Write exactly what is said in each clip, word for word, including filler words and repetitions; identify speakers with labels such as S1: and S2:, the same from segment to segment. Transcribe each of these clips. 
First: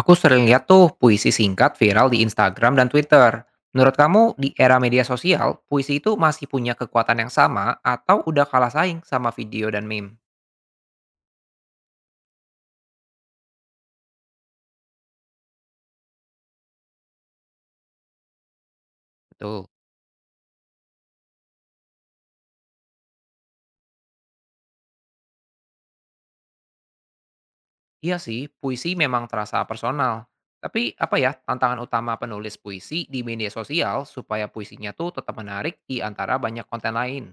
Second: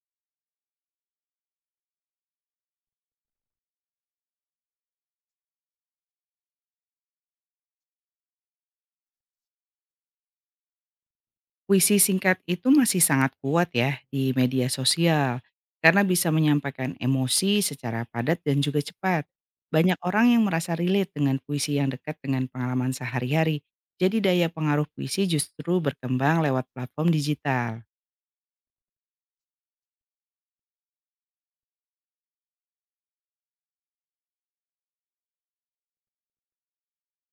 S1: Aku sering lihat tuh puisi singkat viral di Instagram dan Twitter. Menurut kamu di era media sosial, puisi itu masih punya kekuatan yang sama atau udah kalah saing sama video dan meme?
S2: Puisi singkat itu masih sangat kuat ya di media sosial karena bisa menyampaikan emosi secara padat dan juga cepat.
S1: Betul.
S2: Banyak orang yang merasa relate dengan puisi yang dekat dengan pengalaman sehari-hari. Jadi daya pengaruh puisi justru berkembang lewat platform digital.
S1: Iya sih, puisi memang terasa personal. Tapi apa ya tantangan utama penulis puisi di media sosial supaya puisinya tuh tetap menarik di antara banyak konten lain?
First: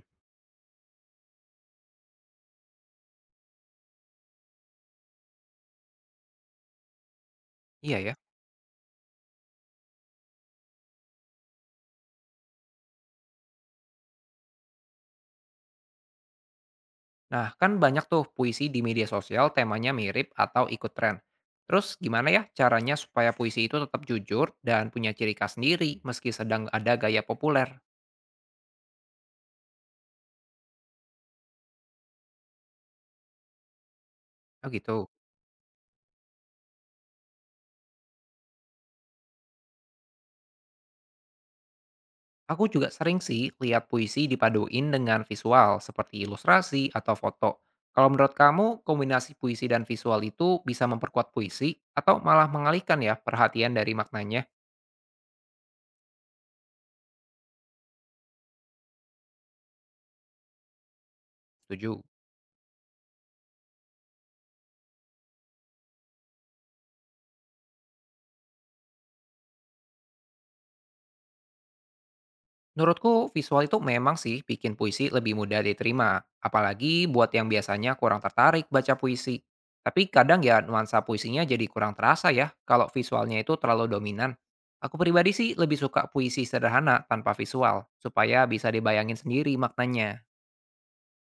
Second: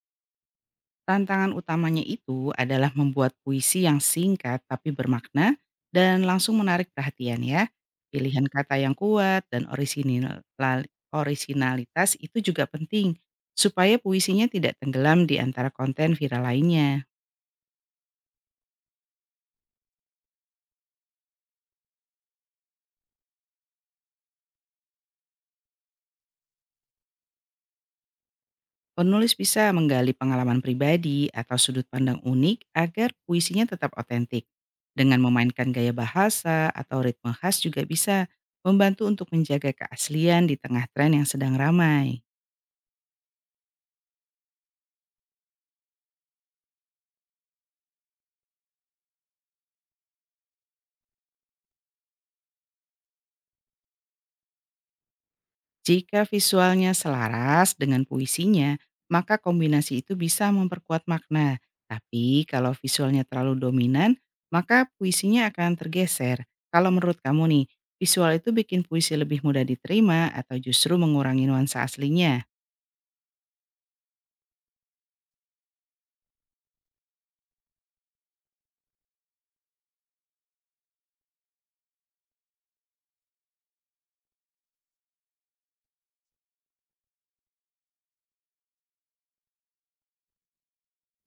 S2: Tantangan utamanya itu adalah membuat puisi yang singkat tapi bermakna dan langsung menarik perhatian ya.
S1: Iya ya.
S2: Pilihan kata yang kuat dan orisinil- lal- orisinalitas itu juga penting supaya puisinya tidak tenggelam di antara konten viral lainnya.
S1: Nah, kan banyak tuh puisi di media sosial temanya mirip atau ikut tren. Terus gimana ya caranya supaya puisi itu tetap jujur dan punya ciri khas sendiri meski sedang ada gaya populer?
S2: Penulis bisa menggali pengalaman pribadi atau sudut pandang unik agar puisinya tetap otentik.
S1: Oh gitu.
S2: Dengan memainkan gaya bahasa atau ritme khas juga bisa membantu untuk menjaga keaslian di tengah tren yang sedang ramai.
S1: Aku juga sering sih lihat puisi dipaduin dengan visual seperti ilustrasi atau foto. Kalau menurut kamu, kombinasi puisi dan visual itu bisa memperkuat puisi atau malah mengalihkan ya perhatian dari maknanya?
S2: Jika visualnya selaras dengan puisinya, maka kombinasi itu bisa memperkuat makna.
S1: Setuju.
S2: Tapi kalau visualnya terlalu dominan, maka puisinya akan tergeser. Kalau menurut kamu nih, visual itu bikin puisi lebih mudah diterima atau justru mengurangi nuansa aslinya?
S1: Menurutku, visual itu memang sih bikin puisi lebih mudah diterima, apalagi buat yang biasanya kurang tertarik baca puisi. Tapi kadang ya nuansa puisinya jadi kurang terasa ya kalau visualnya itu terlalu dominan. Aku pribadi sih lebih suka puisi sederhana tanpa visual, supaya bisa dibayangin sendiri maknanya,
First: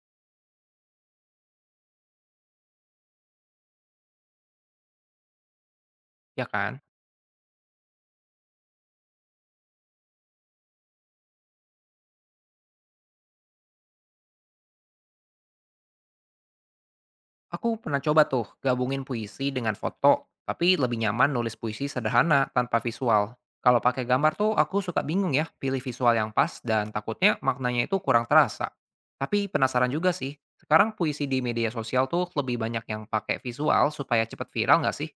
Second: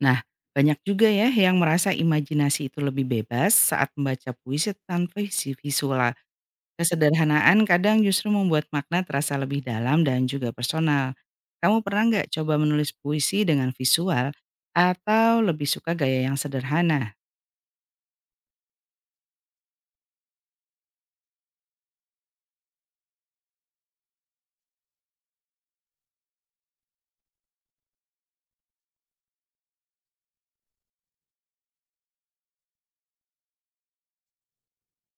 S2: Nah, banyak juga ya yang merasa imajinasi itu lebih bebas saat membaca puisi tanpa visi visual.
S1: ya kan?
S2: Kesederhanaan kadang justru membuat makna terasa lebih dalam dan juga personal. Kamu pernah nggak coba menulis puisi dengan visual atau lebih suka gaya yang sederhana?
S1: Aku pernah coba tuh gabungin puisi dengan foto, tapi lebih nyaman nulis puisi sederhana tanpa visual. Kalau pakai gambar tuh aku suka bingung ya pilih visual yang pas dan takutnya maknanya itu kurang terasa. Tapi penasaran juga sih, sekarang puisi di media sosial tuh lebih banyak yang pakai visual supaya cepet viral nggak sih?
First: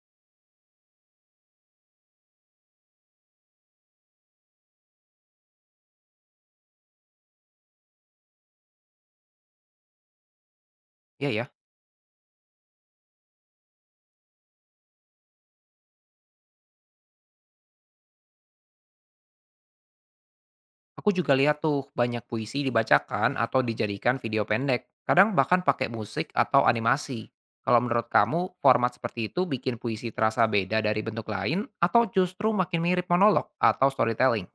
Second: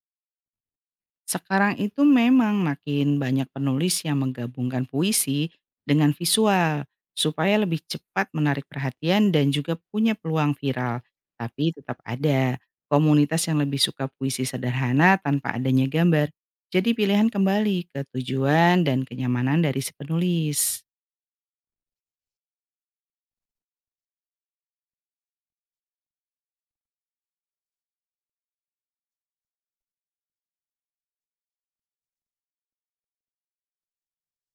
S2: Sekarang itu memang makin banyak penulis yang menggabungkan puisi dengan visual supaya lebih cepat menarik perhatian dan juga punya peluang viral.
S1: Iya ya.
S2: Tapi tetap ada komunitas yang lebih suka puisi sederhana tanpa adanya gambar. Jadi pilihan kembali ke tujuan dan kenyamanan dari si penulis.
S1: Aku juga lihat tuh banyak puisi dibacakan atau dijadikan video pendek. Kadang bahkan pakai musik atau animasi. Kalau menurut kamu, format seperti itu bikin puisi terasa beda dari bentuk lain atau justru makin mirip monolog atau storytelling?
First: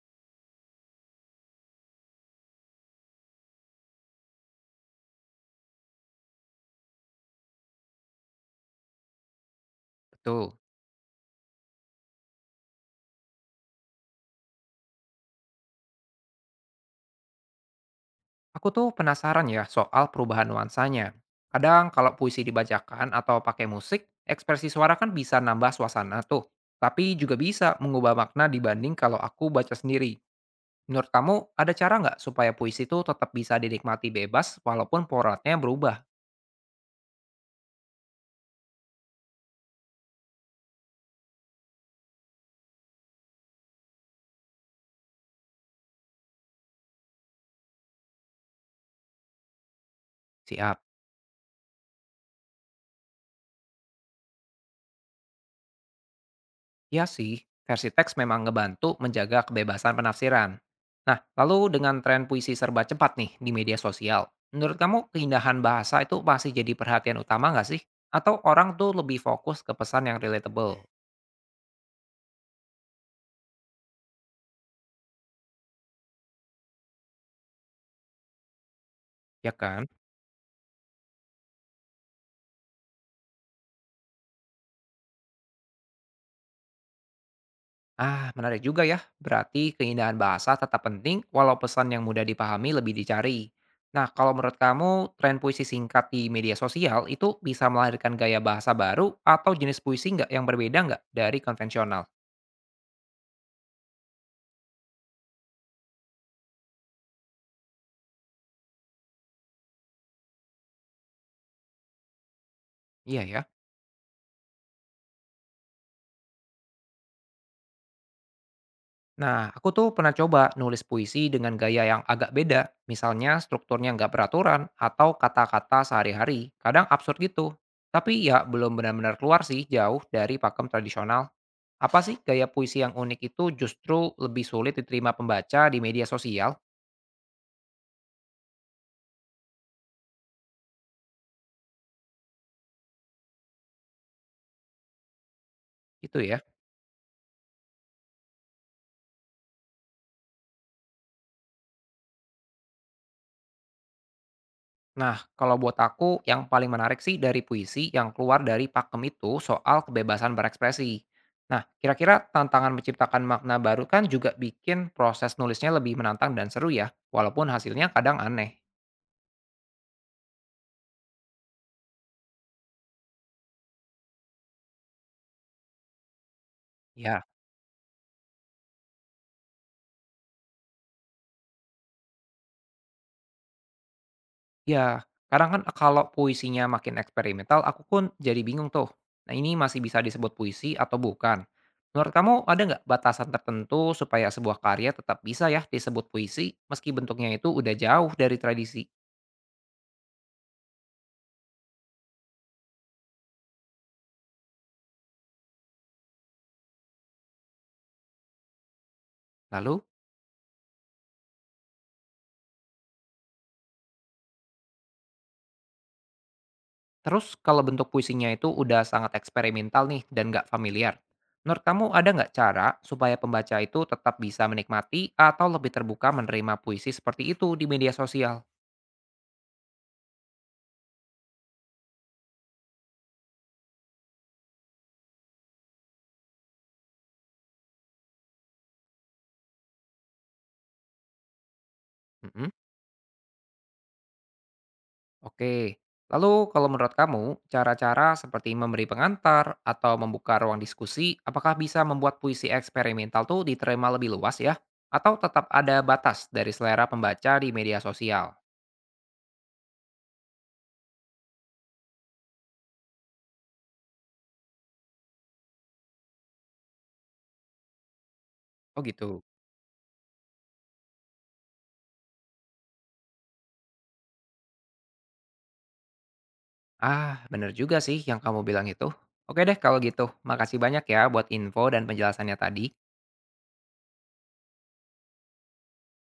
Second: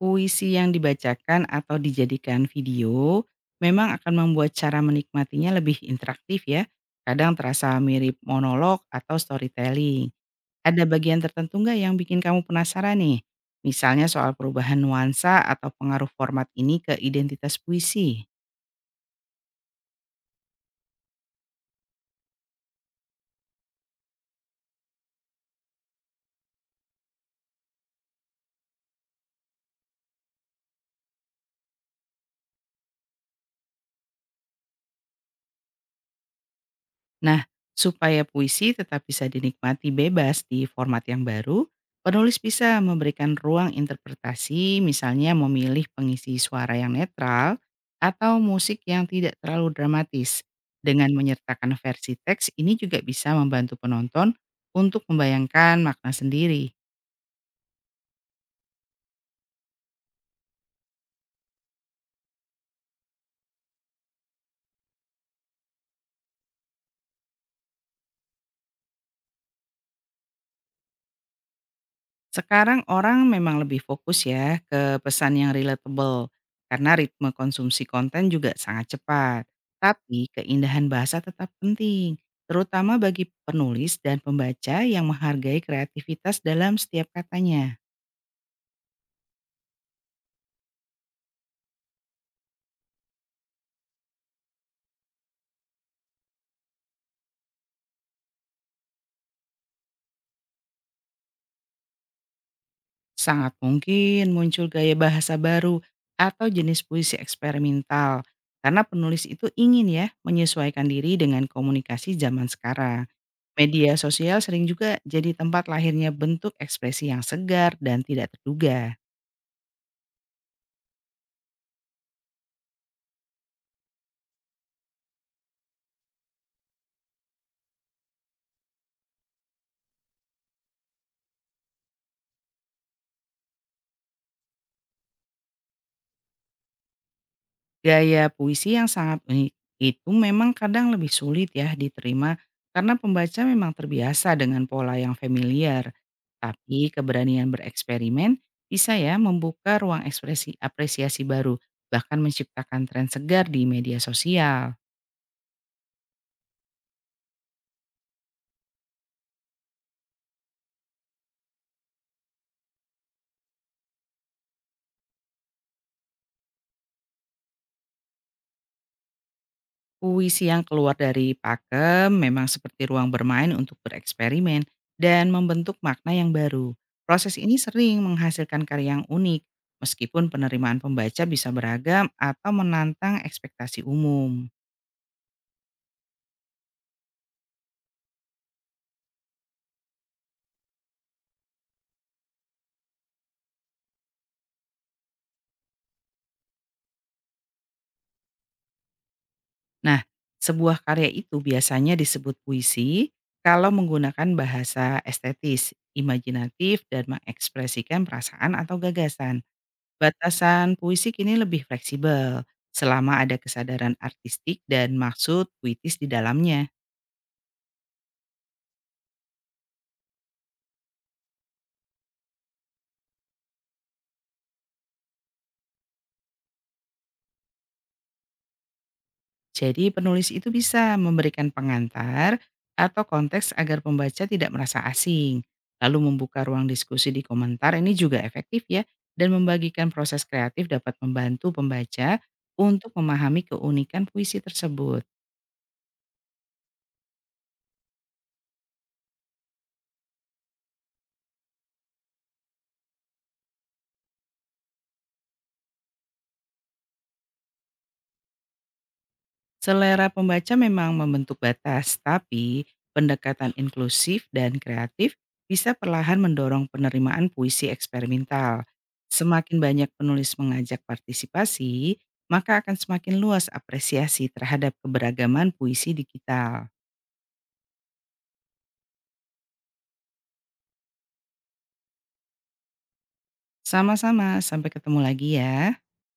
S2: Puisi yang dibacakan atau dijadikan video memang akan membuat cara menikmatinya lebih interaktif ya. Kadang terasa mirip monolog atau storytelling.
S1: Betul.
S2: Ada bagian tertentu nggak yang bikin kamu penasaran nih? Misalnya soal perubahan nuansa atau pengaruh format ini ke identitas puisi.
S1: Aku tuh penasaran ya soal perubahan nuansanya. Kadang kalau puisi dibacakan atau pakai musik, ekspresi suara kan bisa nambah suasana tuh. Tapi juga bisa mengubah makna dibanding kalau aku baca sendiri. Menurut kamu, ada cara nggak supaya puisi itu tetap bisa dinikmati bebas walaupun poratnya berubah?
S2: Nah, supaya puisi tetap bisa dinikmati bebas di format yang baru, penulis bisa memberikan ruang interpretasi, misalnya memilih pengisi suara yang netral atau musik yang tidak terlalu dramatis.
S1: Siap.
S2: Dengan menyertakan versi teks, ini juga bisa membantu penonton untuk membayangkan makna sendiri.
S1: Ya sih, versi teks memang ngebantu menjaga kebebasan penafsiran. Nah, lalu dengan tren puisi serba cepat nih di media sosial, menurut kamu keindahan bahasa itu masih jadi perhatian utama nggak sih? Atau orang tuh lebih fokus ke pesan yang relatable,
S2: Sekarang orang memang lebih fokus ya ke pesan yang relatable karena ritme konsumsi konten juga sangat cepat.
S1: ya kan?
S2: Tapi keindahan bahasa tetap penting, terutama bagi penulis dan pembaca yang menghargai kreativitas dalam setiap katanya.
S1: Ah, menarik juga ya. Berarti keindahan bahasa tetap penting walau pesan yang mudah dipahami lebih dicari. Nah, kalau menurut kamu, tren puisi singkat di media sosial itu bisa melahirkan gaya bahasa baru atau jenis puisi nggak yang berbeda nggak dari konvensional?
S2: Sangat mungkin muncul gaya bahasa baru atau jenis puisi eksperimental karena penulis itu ingin ya menyesuaikan diri dengan komunikasi zaman sekarang.
S1: Iya ya.
S2: Media sosial sering juga jadi tempat lahirnya bentuk ekspresi yang segar dan tidak terduga.
S1: Nah, aku tuh pernah coba nulis puisi dengan gaya yang agak beda. Misalnya strukturnya nggak beraturan atau kata-kata sehari-hari. Kadang absurd gitu. Tapi ya belum benar-benar keluar sih jauh dari pakem tradisional. Apa sih gaya puisi yang unik itu justru lebih sulit diterima pembaca di media sosial?
S2: Gaya puisi yang sangat unik itu memang kadang lebih sulit ya diterima karena pembaca memang terbiasa dengan pola yang familiar.
S1: Gitu ya.
S2: Tapi keberanian bereksperimen bisa ya membuka ruang ekspresi apresiasi baru, bahkan menciptakan tren segar di media sosial.
S1: Nah, kalau buat aku yang paling menarik sih dari puisi yang keluar dari pakem itu soal kebebasan berekspresi. Nah, kira-kira tantangan menciptakan makna baru kan juga bikin proses nulisnya lebih menantang dan seru ya, walaupun hasilnya kadang aneh.
S2: Puisi yang keluar dari pakem memang seperti ruang bermain untuk bereksperimen dan membentuk makna yang baru.
S1: Ya,
S2: Proses ini sering menghasilkan karya yang unik, meskipun penerimaan pembaca bisa beragam atau menantang ekspektasi umum.
S1: Ya, kadang kan e, kalau puisinya makin eksperimental, aku pun jadi bingung tuh. Nah, ini masih bisa disebut puisi atau bukan? Menurut kamu ada nggak batasan tertentu supaya sebuah karya tetap bisa ya disebut puisi meski bentuknya itu udah jauh dari tradisi?
S2: Nah, sebuah karya itu biasanya disebut puisi kalau menggunakan bahasa estetis, imajinatif, dan mengekspresikan perasaan atau gagasan.
S1: Lalu,
S2: Batasan puisi kini lebih fleksibel, selama ada kesadaran artistik dan maksud puitis di dalamnya.
S1: terus kalau bentuk puisinya itu udah sangat eksperimental nih dan nggak familiar, menurut kamu ada nggak cara supaya pembaca itu tetap bisa menikmati atau lebih terbuka menerima puisi seperti itu di media sosial?
S2: Jadi penulis itu bisa memberikan pengantar atau konteks agar pembaca tidak merasa asing. Lalu membuka ruang diskusi di komentar ini juga efektif ya, dan membagikan proses kreatif dapat membantu pembaca
S1: Mhm.
S2: untuk memahami keunikan puisi tersebut.
S1: Oke, lalu kalau menurut kamu, cara-cara seperti memberi pengantar atau membuka ruang diskusi, apakah bisa membuat puisi eksperimental tuh diterima lebih luas ya? Atau tetap ada batas dari selera pembaca di media sosial?
S2: Selera pembaca memang membentuk batas, tapi pendekatan inklusif dan kreatif bisa perlahan mendorong penerimaan puisi eksperimental.
S1: Oh gitu.
S2: Semakin banyak penulis mengajak partisipasi, maka akan semakin luas apresiasi terhadap keberagaman puisi digital.
S1: Ah, bener juga sih yang kamu bilang itu. Oke deh kalau gitu, makasih banyak ya buat info dan penjelasannya tadi.
S2: Sama-sama, sampai ketemu lagi ya.